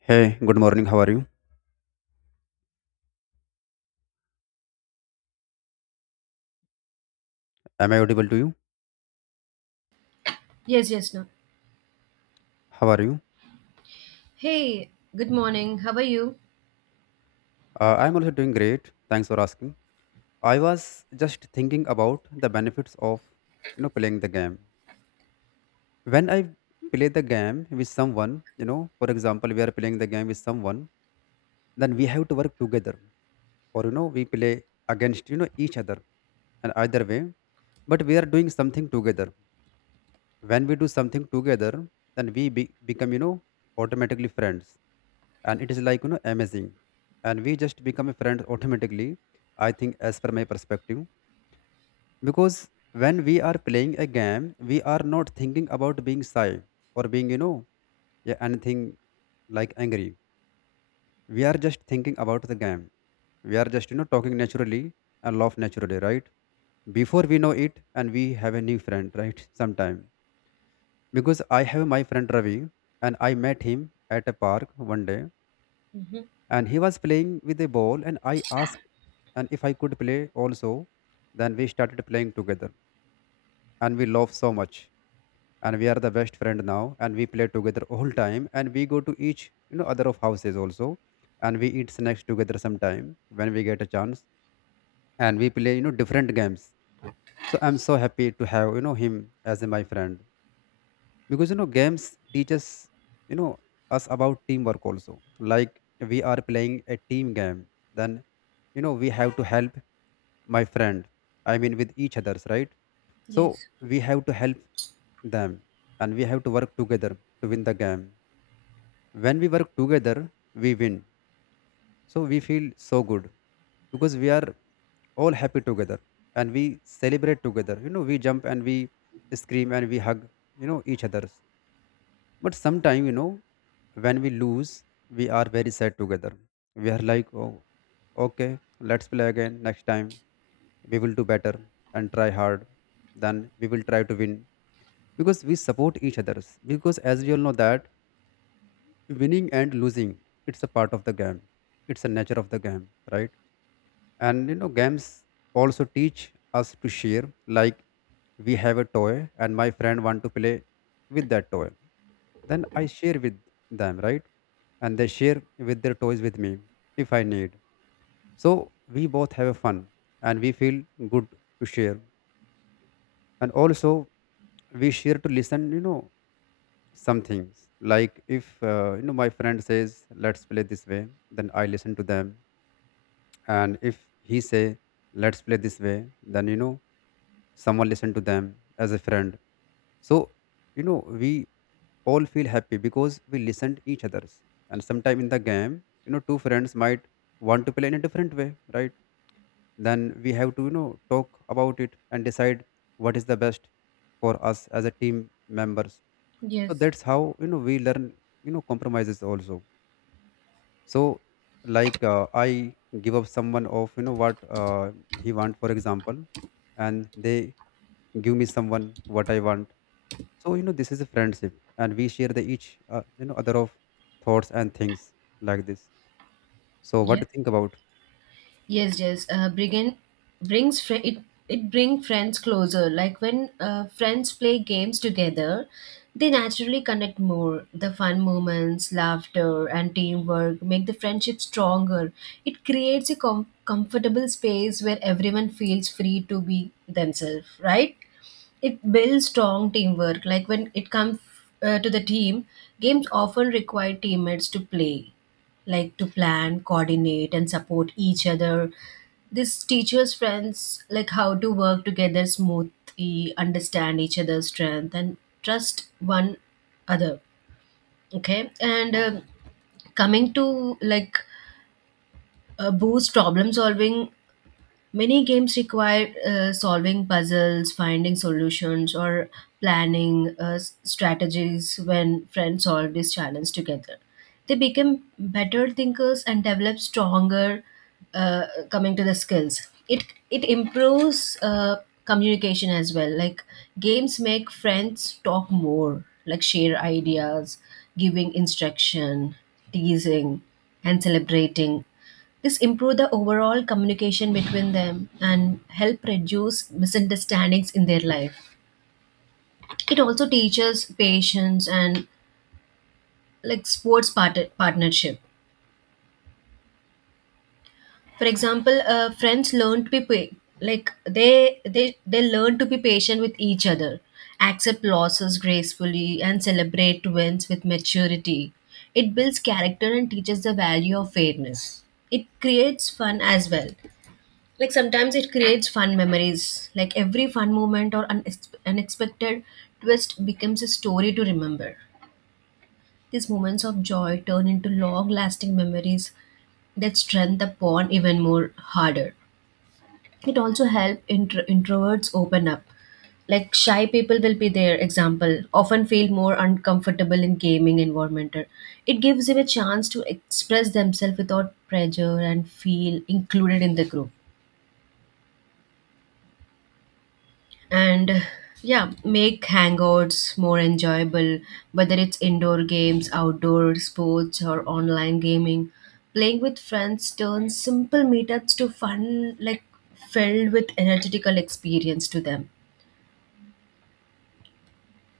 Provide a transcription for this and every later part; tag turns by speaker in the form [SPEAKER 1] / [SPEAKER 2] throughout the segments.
[SPEAKER 1] Hey, good morning. How are you? Am I audible to you?
[SPEAKER 2] Yes, yes, no.
[SPEAKER 1] How are you?
[SPEAKER 2] Hey, good morning. How are you?
[SPEAKER 1] I'm also doing great. Thanks for asking. I was just thinking about the benefits of playing the game. When I play the game with someone, for example, we are playing the game with someone, then we have to work together, or we play against each other, and either way, but we are doing something together. When we do something together then we become automatically friends, and it is like amazing, and we just become a friend automatically, I think, as per my perspective. Because when we are playing a game, we are not thinking about being shy or being yeah, anything like angry. We are just thinking about the game. We are just talking naturally and laugh naturally, right? Before we know it, and we have a new friend, right? Sometime, because I have my friend Ravi, and I met him at a park one day,
[SPEAKER 2] Hmm.
[SPEAKER 1] and he was playing with a ball, and I asked and if I could play also. Then we started playing together, and we love so much, and we are the best friend now, and we play together all time, and we go to each other of houses also, and we eat snacks together sometime when we get a chance, and we play different games. So I'm so happy to have him as my friend, because games teaches, you know us about teamwork also. Like we are playing a team game, then we have to help my friend, I mean, with each others, right? So
[SPEAKER 2] Yes.
[SPEAKER 1] we have to help them, and we have to work together to win the game. When we work together, we win, so we feel so good, because we are all happy together, and we celebrate together. We jump, and we scream, and we hug each other. But sometime, when we lose, we are very sad together. We are like, oh, okay, let's play again next time. We will do better and try hard. Then we will try to win, because we support each others. Because as we all know that winning and losing, it's a part of the game. It's a nature of the game, right? And games also teach us to share. Like we have a toy and my friend want to play with that toy, then I share with them, right? And they share with their toys with me if I need. So we both have a fun, and we feel good to share. And also we share to listen, some things. Like if my friend says let's play this way, then I listen to them. And if he say let's play this way, then someone listen to them as a friend. So we all feel happy because we listen to each others. And sometime in the game, two friends might want to play in a different way, right? Then we have to talk about it and decide what is the best for us as a team members. So
[SPEAKER 2] Yes,
[SPEAKER 1] that's how we learn compromises also. So like I give up someone of what he want, for example, and they give me someone what I want. So this is a friendship, and we share the each other of thoughts and things like this. So what
[SPEAKER 2] yes.
[SPEAKER 1] to think about?
[SPEAKER 2] Yes, yes. Bringing brings fri it it bring friends closer. Like when friends play games together, they naturally connect more. The fun moments, laughter, and teamwork make the friendship stronger. It creates a comfortable space where everyone feels free to be themselves, right? It builds strong teamwork. Like when it comes to the team, games often require teammates to play, like to plan, coordinate, and support each other. This teaches friends like how to work together smoothly, understand each other's strength, and trust one other. Okay, and coming to, like, boost problem solving. Many games require solving puzzles, finding solutions, or planning strategies when friends solve this challenge together. They become better thinkers and develop stronger, uh, coming to the skills. It it improves, communication as well. Like games make friends talk more, like share ideas, giving instruction, teasing, and celebrating. This improve the overall communication between them and help reduce misunderstandings in their life. It also teaches patience and like sports partnership. For example, friends learn to be like they learn to be patient with each other, accept losses gracefully, and celebrate wins with maturity. It builds character and teaches the value of fairness. It creates fun as well. Like sometimes it creates fun memories, like every fun moment or unexpected twist becomes a story to remember. These moments of joy turn into long lasting memories that strengthen the bond even more harder. It also helps introverts open up, like shy people will be their example, often feel more uncomfortable in gaming environment. It gives them a chance to express themselves without pressure and feel included in the group. And yeah, make hangouts more enjoyable, whether it's indoor games, outdoor sports, or online gaming. Playing with friends turns simple meetups to fun, like filled with energetical experience to them.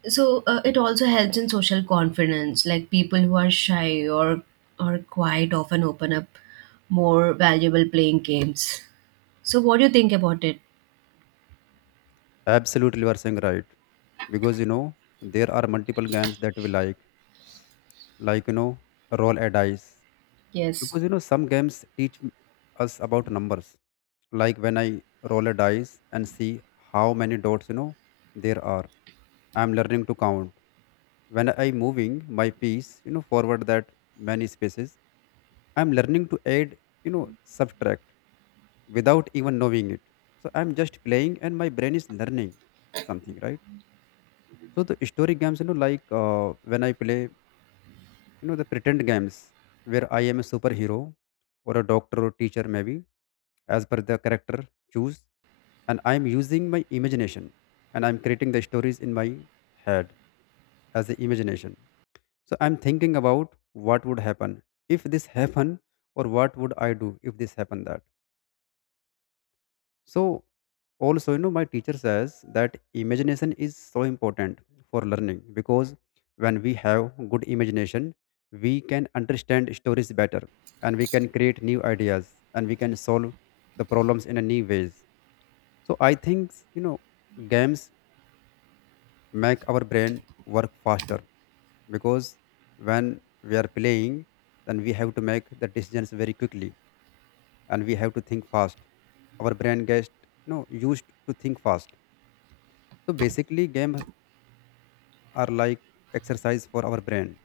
[SPEAKER 2] So it also helps in social confidence, like people who are shy or quiet often open up more valuable playing games. So what do you think about it?
[SPEAKER 1] Absolutely, you are saying right. Because there are multiple games that we like, like roll a dice.
[SPEAKER 2] Yes.
[SPEAKER 1] Because some games teach us about numbers. Like when I roll a dice and see how many dots there are, I'm learning to count. When I moving my piece, forward that many spaces, I'm learning to add, subtract, without even knowing it. So I'm just playing and my brain is learning something, right? So the story games, like when I play the pretend games where I am a superhero, or a doctor or teacher maybe, as per the character choose. And I'm using my imagination, and I'm creating the stories in my head as the imagination. So I'm thinking about what would happen if this happen, or what would I do if this happen that. So also my teacher says that imagination is so important for learning, because when we have good imagination, we can understand stories better, and we can create new ideas, and we can solve the problems in a new ways. So I think games make our brain work faster, because when we are playing, then we have to make the decisions very quickly, and we have to think fast. Our brain gets used to think fast. So basically games are like exercise for our brain,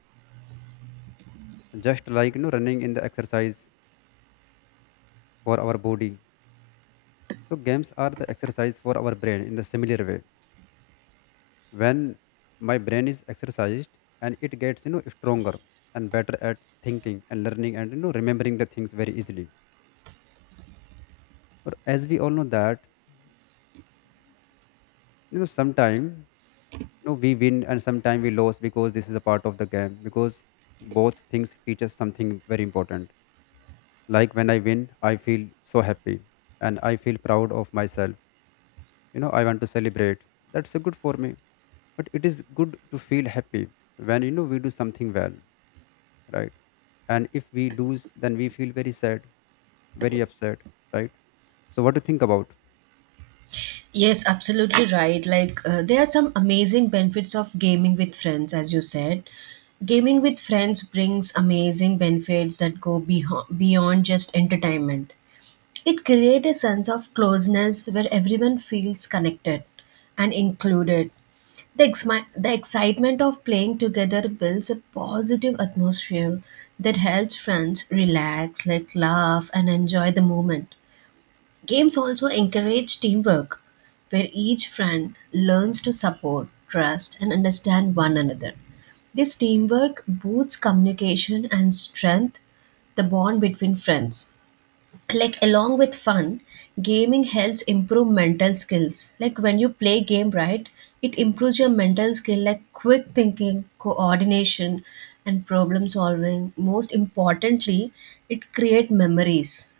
[SPEAKER 1] just like running in the exercise for our body. So games are the exercise for our brain in the similar way. When my brain is exercised, and it gets stronger and better at thinking and learning and remembering the things very easily. Or as we all know that sometime we win, and sometime we lose, because this is a part of the game. Because both things teach us something very important. Like when I win, I feel so happy, and I feel proud of myself. I want to celebrate. That's a good for me. But it is good to feel happy when we do something well, right? And if we lose, then we feel very sad, very upset, right? So what do you think about?
[SPEAKER 2] Yes, absolutely right. Like, there are some amazing benefits of gaming with friends, as you said. Gaming with friends brings amazing benefits that go beyond just entertainment. It creates a sense of closeness where everyone feels connected and included. The excitement of playing together builds a positive atmosphere that helps friends relax, like laugh, and enjoy the moment. Games also encourage teamwork, where each friend learns to support, trust, and understand one another. This teamwork boosts communication and strength the bond between friends. Like along with fun, gaming helps improve mental skills. Like when you play game, right, it improves your mental skill like quick thinking, coordination, and problem solving. Most importantly, it creates memories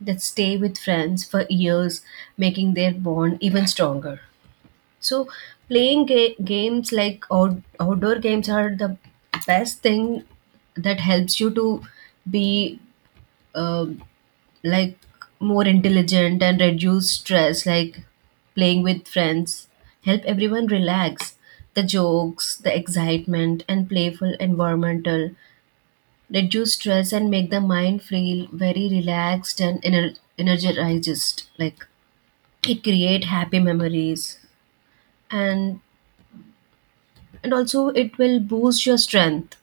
[SPEAKER 2] that stay with friends for years, making their bond even stronger. So, playing games, like outdoor games, are the best thing that helps you to be, uh, like, more intelligent and reduce stress. Like playing with friends help everyone relax. The jokes, the excitement, and playful environmental reduce stress and make the mind feel very relaxed and energized. Like it create happy memories, and and also it will boost your strength,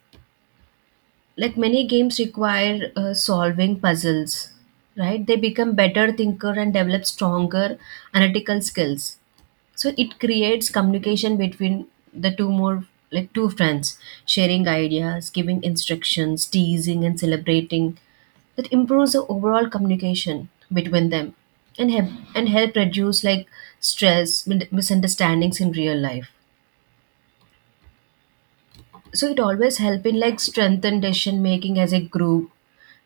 [SPEAKER 2] like many games require solving puzzles, right? They become better thinker and develop stronger analytical skills. So it creates communication between the two more, like two friends sharing ideas, giving instructions, teasing, and celebrating. That improves the overall communication between them and help and help reduce like stress, misunderstandings in real life. So it always help in like strengthen decision making as a group,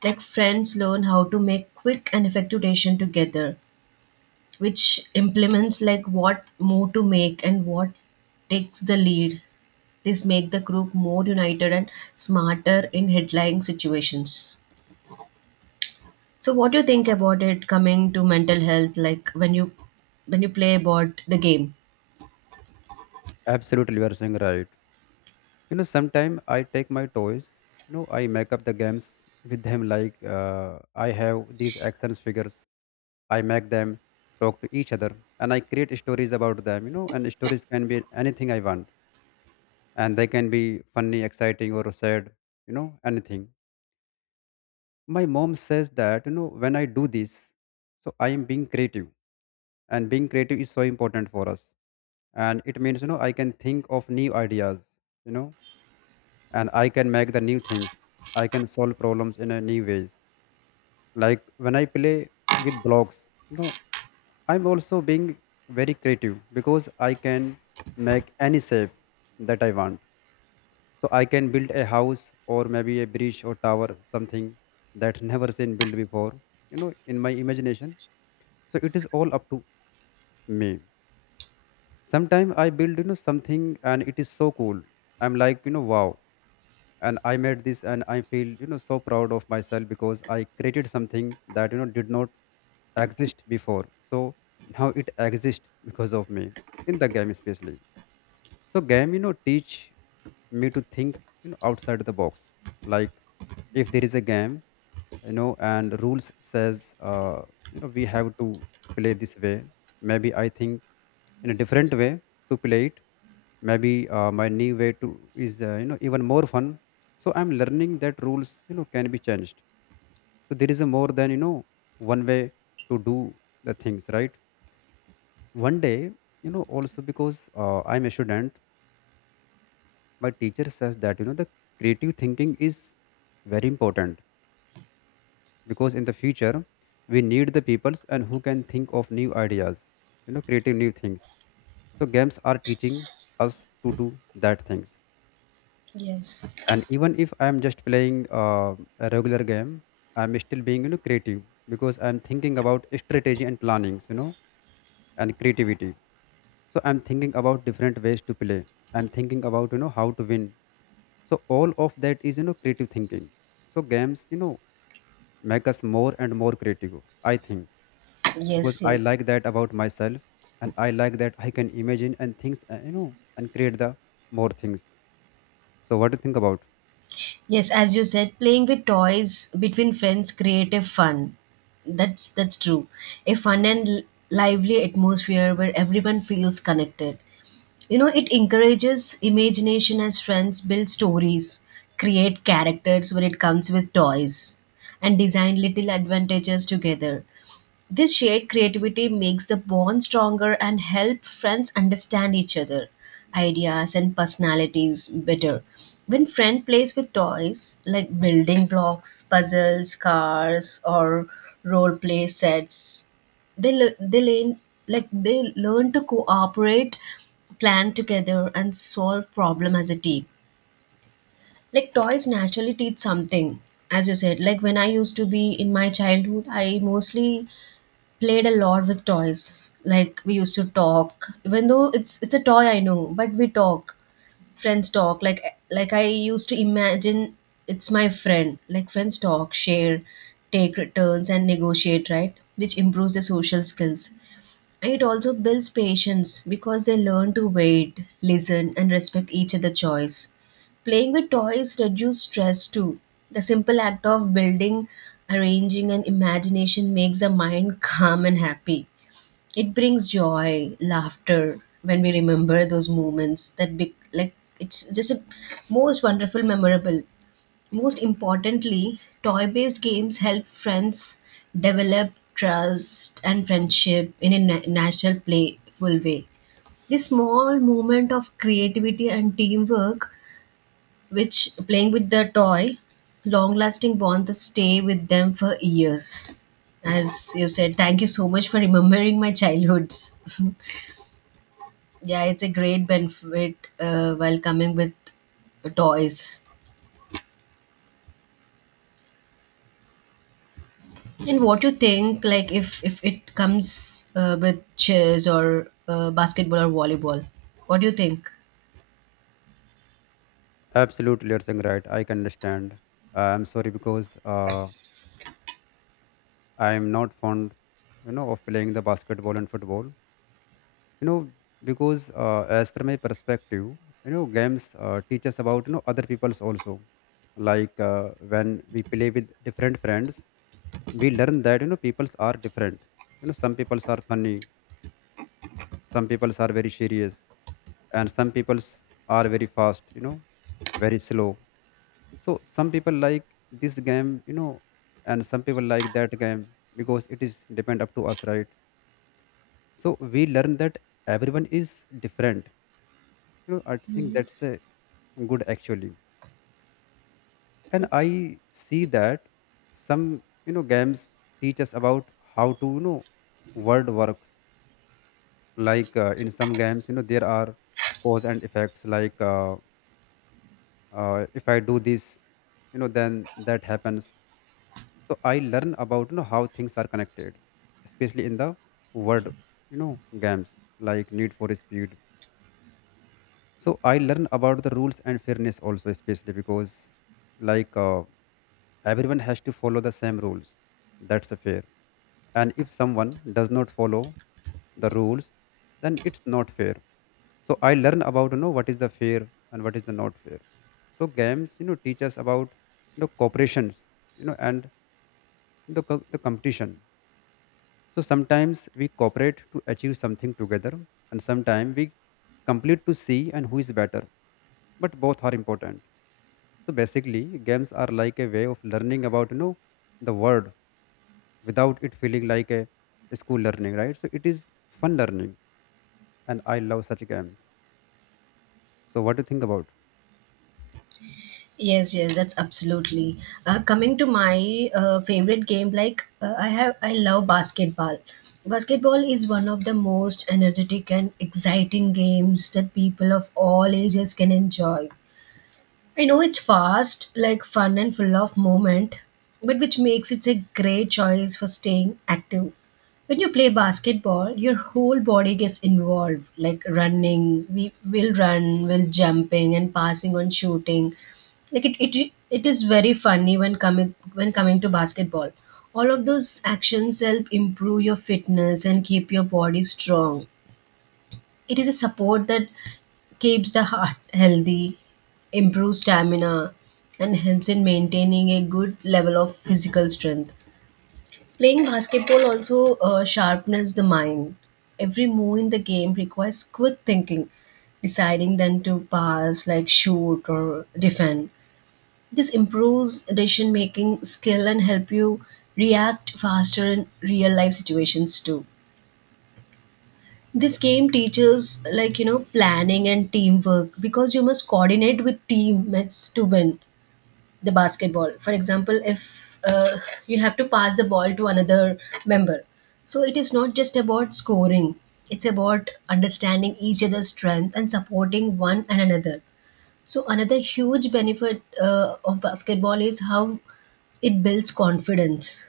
[SPEAKER 2] like friends learn how to make quick and effective decision together, which implements like what move to make and what takes the lead. This make the group more united and smarter in headline situations. So what do you think about it, coming to mental health, like when you play about the game?
[SPEAKER 1] Absolutely, you are saying right. You know, sometimes I take my toys. You know, I make up the games with them. Like I have these actions figures. I make them talk to each other, and I create stories about them. You know, and stories can be anything I want, and they can be funny, exciting, or sad. You know, anything. My mom says that when I do this, so I am being creative. And being creative is so important for us, and it means I can think of new ideas, you know and I can make the new things. I can solve problems in a new ways. Like when I play with blocks, I'm also being very creative, because I can make any shape that I want. So I can build a house, or maybe a bridge or tower, something that never seen built before, in my imagination. So it is all up to me. Sometimes I build, something, and it is so cool. I'm like, wow. And I made this, and I feel, so proud of myself, because I created something that, did not exist before. So now it exists because of me, in the game, especially. So game, teach me to think, outside the box. Like if there is a game, and rules says, we have to play this way. Maybe I think in a different way to play it. Maybe my new way to is even more fun. So I'm learning that rules can be changed. So there is a more than one way to do the things, right? One day also, because I'm a student, my teacher says that the creative thinking is very important, because in the future, we need the peoples and who can think of new ideas, creative new things. So games are teaching us to do that things.
[SPEAKER 2] Yes.
[SPEAKER 1] And even if I'm just playing a regular game, I'm still being creative, because I'm thinking about strategy and plannings, and creativity. So I'm thinking about different ways to play. I'm thinking about how to win. So all of that is creative thinking. So games, make us more and more creative, I think. Because
[SPEAKER 2] Yes,
[SPEAKER 1] I
[SPEAKER 2] yes.
[SPEAKER 1] like that about myself, and I like that I can imagine and things, and create the more things. So what do you think about?
[SPEAKER 2] Yes, as you said, playing with toys between friends creative fun. That's true. A fun and lively atmosphere where everyone feels connected. You know, it encourages imagination as friends build stories, create characters when it comes with toys, and design little advantages together. This shared creativity makes the bond stronger and help friends understand each other, ideas and personalities better. When friend plays with toys like building blocks, puzzles, cars, or role play sets, they learn, like they learn to cooperate, plan together, and solve problem as a team. Like toys naturally teach something, as you said. Like when I used to be in my childhood, I mostly played a lot with toys. Like we used to talk, even though it's a toy, I know, but we talk. Friends talk. Like I used to imagine it's my friend. Like friends talk, share, take turns, and negotiate. Right, which improves the social skills. It also builds patience because they learn to wait, listen, and respect each other's choice. Playing with toys reduces stress too. The simple act of building, arranging, and imagination makes the mind calm and happy. It brings joy, laughter when we remember those moments, that be like it's just a most wonderful, memorable. Most importantly, toy based games help friends develop trust and friendship in a natural, playful way. This small moment of creativity and teamwork, which playing with the toy, long lasting bonds that stay with them for years. As you said, thank you so much for remembering my childhoods. Yeah, it's a great benefit while coming with toys. And what you think, like if it comes with chess or basketball or volleyball, what do you think?
[SPEAKER 1] Absolutely, you're saying right. I can understand. I'm sorry, because I'm not fond, of playing the basketball and football. You know, because as per my perspective, games teach us about other people's also. Like when we play with different friends, we learn that people's are different. You know, some people's are funny, some people's are very serious, and some people's are very fast. You know, very slow. So some people like this game, you know, and some people like that game because it is depend up to us, right? So we learn that everyone is different. You know, I think that's a good actually. And I see that some, you know, games teach us about how to, you know, word works. Like in some games, you know, there are cause and effects. Like if I do this, you know, then that happens, so I learn about, you know, how things are connected, especially in the word, you know, games like Need for Speed. So I learn about the rules and fairness also, especially because like uh, everyone has to follow the same rules. That's a fair, and if someone does not follow the rules, then it's not fair. So I learn about, you know, what is the fair and what is the not fair. So games, you know, teach us about, you know, cooperations, you know, and the competition. So sometimes we cooperate to achieve something together, and sometimes we complete to see and who is better. But both are important. So basically, games are like a way of learning about, you know, the world without it feeling like a school learning, right? So it is fun learning, and I love such games. So what do you think about?
[SPEAKER 2] Yes, yes, that's absolutely. Coming to my favorite game, like, I love basketball. Basketball is one of the most energetic and exciting games that people of all ages can enjoy. I know it's fast, like fun and full of movement, but which makes it a great choice for staying active. When you play basketball, your whole body gets involved, like running, we will run, will jumping and passing on shooting. Like it is very funny when coming to basketball. All of those actions help improve your fitness and keep your body strong. It is a support that keeps the heart healthy, improves stamina, and helps in maintaining a good level of physical strength. Playing basketball also sharpens the mind. Every move in the game requires quick thinking, deciding then to pass, like shoot or defend. This improves decision making skill and help you react faster in real life situations too. This game teaches like, you know, planning and teamwork, because you must coordinate with teammates to win the basketball. For example, if you have to pass the ball to another member, so it is not just about scoring, it's about understanding each other's strength and supporting one and another. So another huge benefit of basketball is how it builds confidence.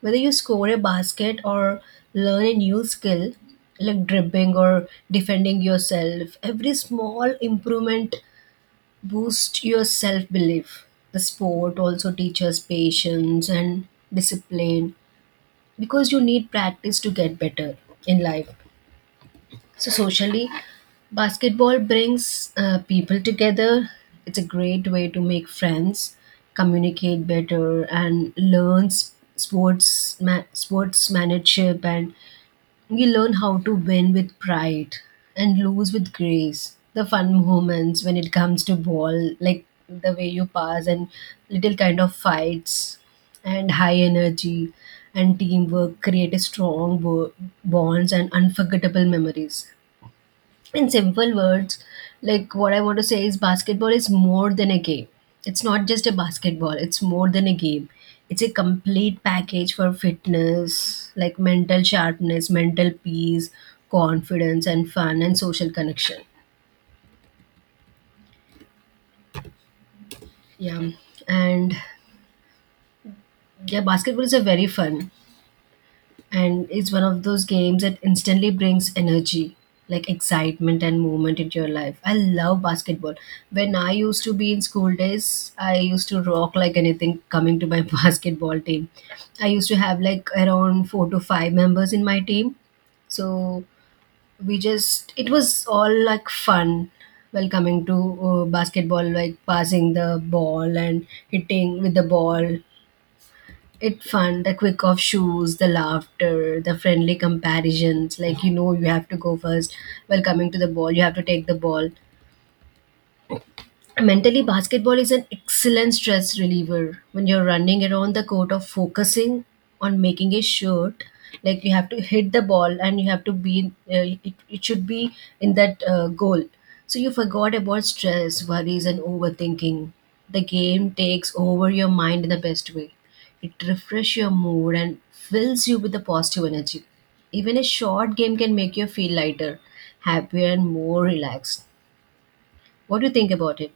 [SPEAKER 2] Whether you score a basket or learn a new skill, like dribbling or defending yourself, every small improvement boosts your self belief. The sport also teaches patience and discipline, because you need practice to get better in life. So socially, basketball brings people together. It's a great way to make friends, communicate better, and learn sports sportsmanship. And you learn how to win with pride and lose with grace. The fun moments when it comes to ball, like the way you pass and little kind of fights and high energy and teamwork create a strong bonds and unforgettable memories. In simple words, like what I want to say is basketball is more than a game. It's not just a basketball, it's more than a game. It's a complete package for fitness, like mental sharpness, mental peace, confidence, and fun and social connection. Yeah. And yeah, basketball is a very fun. And it's one of those games that instantly brings energy, like excitement and movement into your life. I love basketball. When I used to be in school days, I used to rock like anything coming to my basketball team. I used to have like around 4 to 5 members in my team. So we just, it was all like fun while coming to basketball, like passing the ball and hitting with the ball. It fun, the quick off shoes, the laughter, the friendly comparisons, like you have to go first while coming to the ball, you have to take the ball. Mentally, basketball is an excellent stress reliever. When you're running around the court or focusing on making a shot, like you have to hit the ball and you have to be it should be in that goal. So you forgot about stress, worries, and overthinking. The game takes over your mind in the best way. It refreshes your mood and fills you with the positive energy. Even a short game can make you feel lighter, happier, and more relaxed. What do you think about it?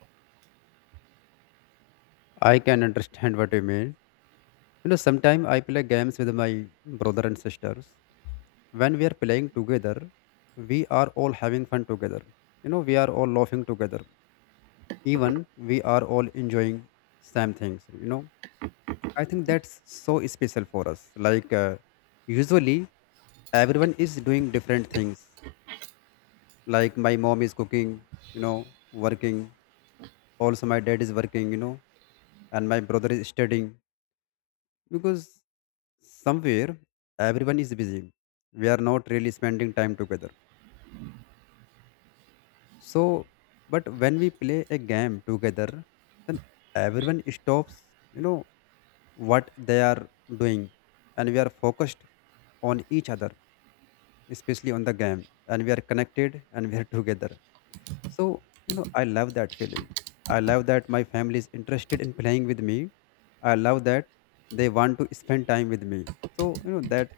[SPEAKER 1] I can understand what you mean. You know, sometimes I play games with my brother and sisters. When we are playing together, we are all having fun together. You know, we are all laughing together, even we are all enjoying same things, you know. I think that's so special for us. Like usually everyone is doing different things, like my mom is cooking, you know, working. Also my dad is working, you know, and my brother is studying. Because somewhere everyone is busy, we are not really spending time together. So but when we play a game together, then everyone stops, you know, what they are doing, and we are focused on each other, especially on the game, and we are connected and we are together. So you know, I love that feeling. I love that my family is interested in playing with me. I love that they want to spend time with me. So you know that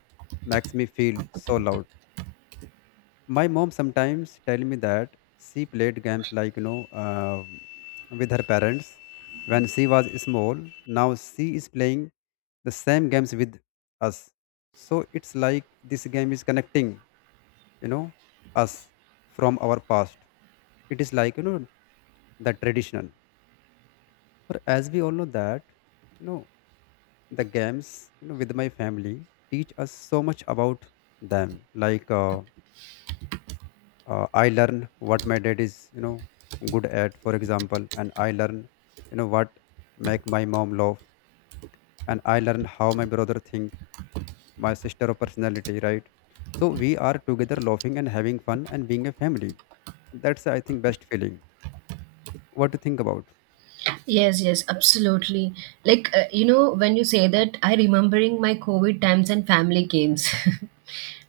[SPEAKER 1] makes me feel so loved. My mom sometimes tell me that she played games like, you know, with her parents when she was small. Now she is playing the same games with us. So it's like this game is connecting, you know, us from our past. It is like, you know, the traditional, or as we all know that, you know, the games, you know, with my family teach us so much about them. Like I learn what my dad is, you know, good at, for example, and I learn, you know, what make my mom love, and I learn how my brother think, my sister of personality, right? So we are together laughing and having fun and being a family. That's, I think, best feeling. What do you think about?
[SPEAKER 2] Yes, yes, absolutely. Like, when you say that, I remembering my COVID times and family games.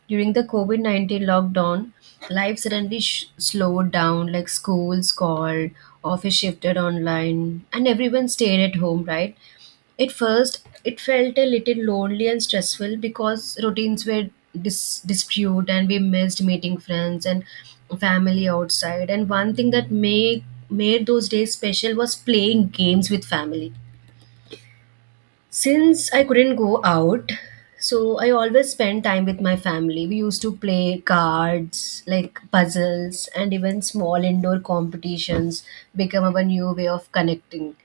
[SPEAKER 2] During the COVID 19 lockdown, life suddenly slowed down, like schools called, office shifted online, and everyone stayed at home, right? At first, it felt a little lonely and stressful because routines were dispute and we missed meeting friends and family outside. And one thing that made those days special was playing games with family. Since I couldn't go out, so I always spent time with my family. We used to play cards, like puzzles, and even small indoor competitions become our new way of connecting.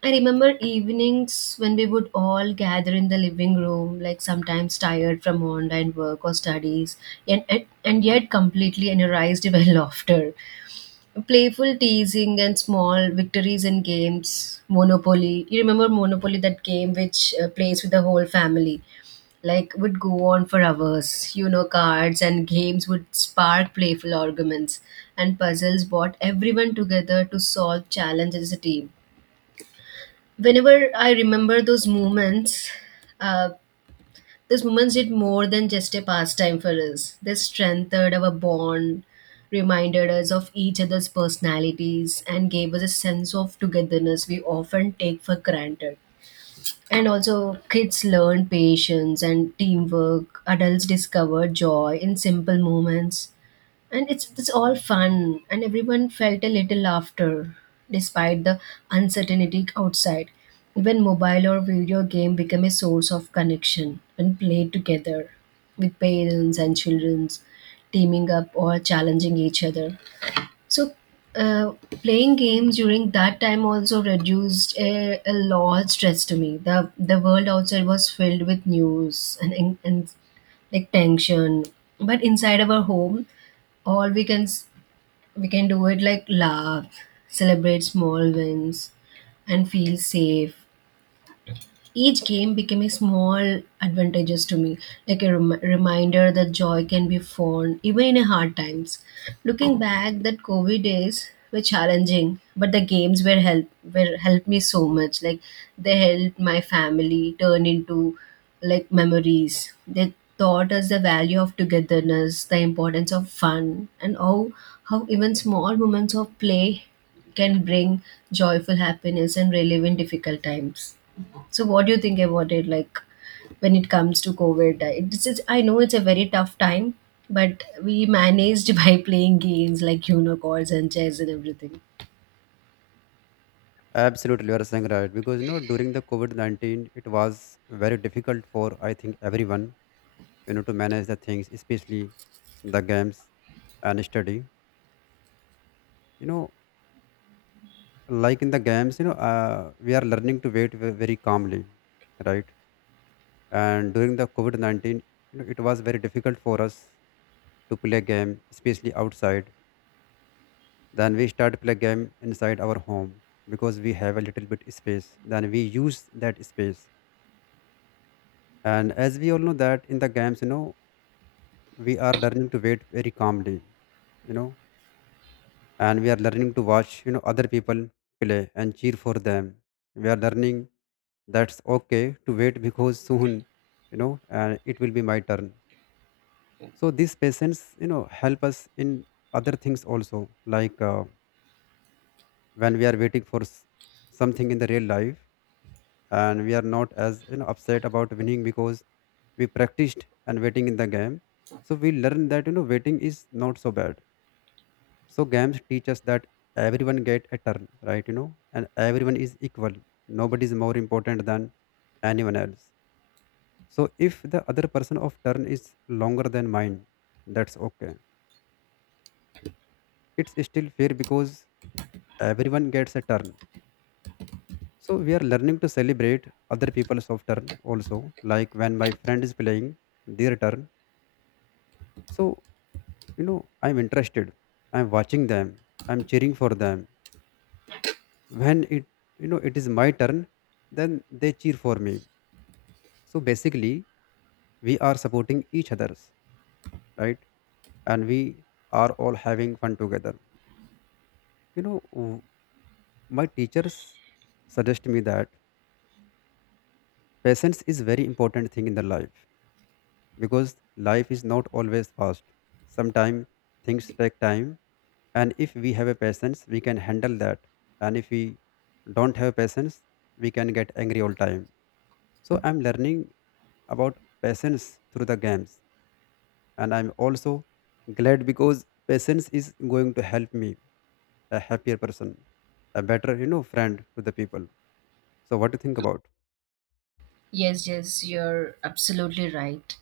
[SPEAKER 2] I remember evenings when we would all gather in the living room, like sometimes tired from online work or studies, and yet completely energized by laughter. Playful teasing and small victories in games. Monopoly. You remember Monopoly, that game which plays with the whole family? Like, would go on for hours. You know, cards and games would spark playful arguments, and puzzles brought everyone together to solve challenges as a team. Whenever I remember uh, those moments did more than just a pastime for us. They strengthened our bond, reminded us of each other's personalities, and gave us a sense of togetherness we often take for granted. And also, kids learn patience and teamwork. Adults discover joy in simple moments, and it's all fun and everyone felt a little laughter despite the uncertainty outside. Even mobile or video game became a source of connection when played together, with parents and children teaming up or challenging each other. So, uh, playing games during that time also reduced a lot stress to me. The world outside was filled with news and like tension, but inside our home, all we can s- we can do it, like laugh, celebrate small wins, and feel safe. Each game became a small advantages to me, like a reminder that joy can be found even in a hard times. Looking back, that COVID days were challenging, but the games were help were helped me so much. Like, they helped my family turn into like memories. They taught us the value of togetherness, the importance of fun, and how even small moments of play can bring joyful happiness and relief in difficult times. So, what do you think about it? Like, when it comes to COVID, I know it's a very tough time, but we managed by playing games like unicorns and chess and everything.
[SPEAKER 1] Absolutely, you are saying right because, you know, during the covid-19 it was very difficult for, I think, everyone, you know, to manage the things, especially the games and study, you know. Like in the games, you know, we are learning to wait very calmly, right? And during the covid-19, you know, it was very difficult for us to play game, especially outside. Then we start play game inside our home, because we have a little bit space, then we use that space. And as we all know that in the games, you know, we are learning to wait very calmly, you know. And we are learning to watch, you know, other people play and cheer for them. We are learning that's okay to wait because soon, you know, and it will be my turn. So these patience, you know, help us in other things also. Like when we are waiting for something in the real life, and we are not as, you know, upset about winning because we practiced and waiting in the game. So we learn that, you know, waiting is not so bad. So games teach us that everyone get a turn, right? You know, and everyone is equal. Nobody is more important than anyone else. So if the other person of turn is longer than mine, that's okay. It's still fair because everyone gets a turn. So we are learning to celebrate other people's of turn also. Like when my friend is playing their turn, so you know, I'm interested. I'm watching them. I'm cheering for them. When it, you know, it is my turn, then they cheer for me. So basically we are supporting each others, right? And we are all having fun together, you know. My teachers suggest me that patience is very important thing in the life, because life is not always fast. Sometimes things take time, and if we have a patience, we can handle that. And if we don't have patience, we can get angry all time. So I'm learning about patience through the games. And I'm also glad because patience is going to help me a happier person, a better, you know, friend to the people. So what do you think about?
[SPEAKER 2] Yes, yes, you're absolutely right.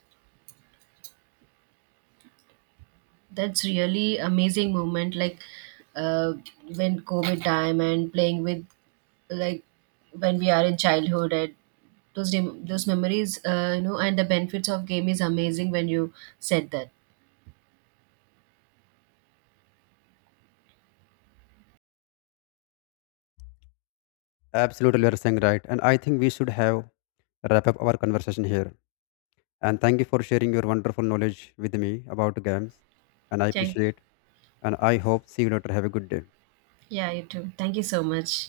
[SPEAKER 2] That's really amazing moment. Like, uh, when COVID time and playing with, like, when we are in childhood and those memories, and the benefits of game is amazing when you said that.
[SPEAKER 1] Absolutely, you are saying right. And I think we should have wrap up our conversation here. And thank you for sharing your wonderful knowledge with me about games. And I
[SPEAKER 2] Thank.
[SPEAKER 1] appreciate. And I hope see you later. Have a good day.
[SPEAKER 2] Yeah, you too. Thank you so much.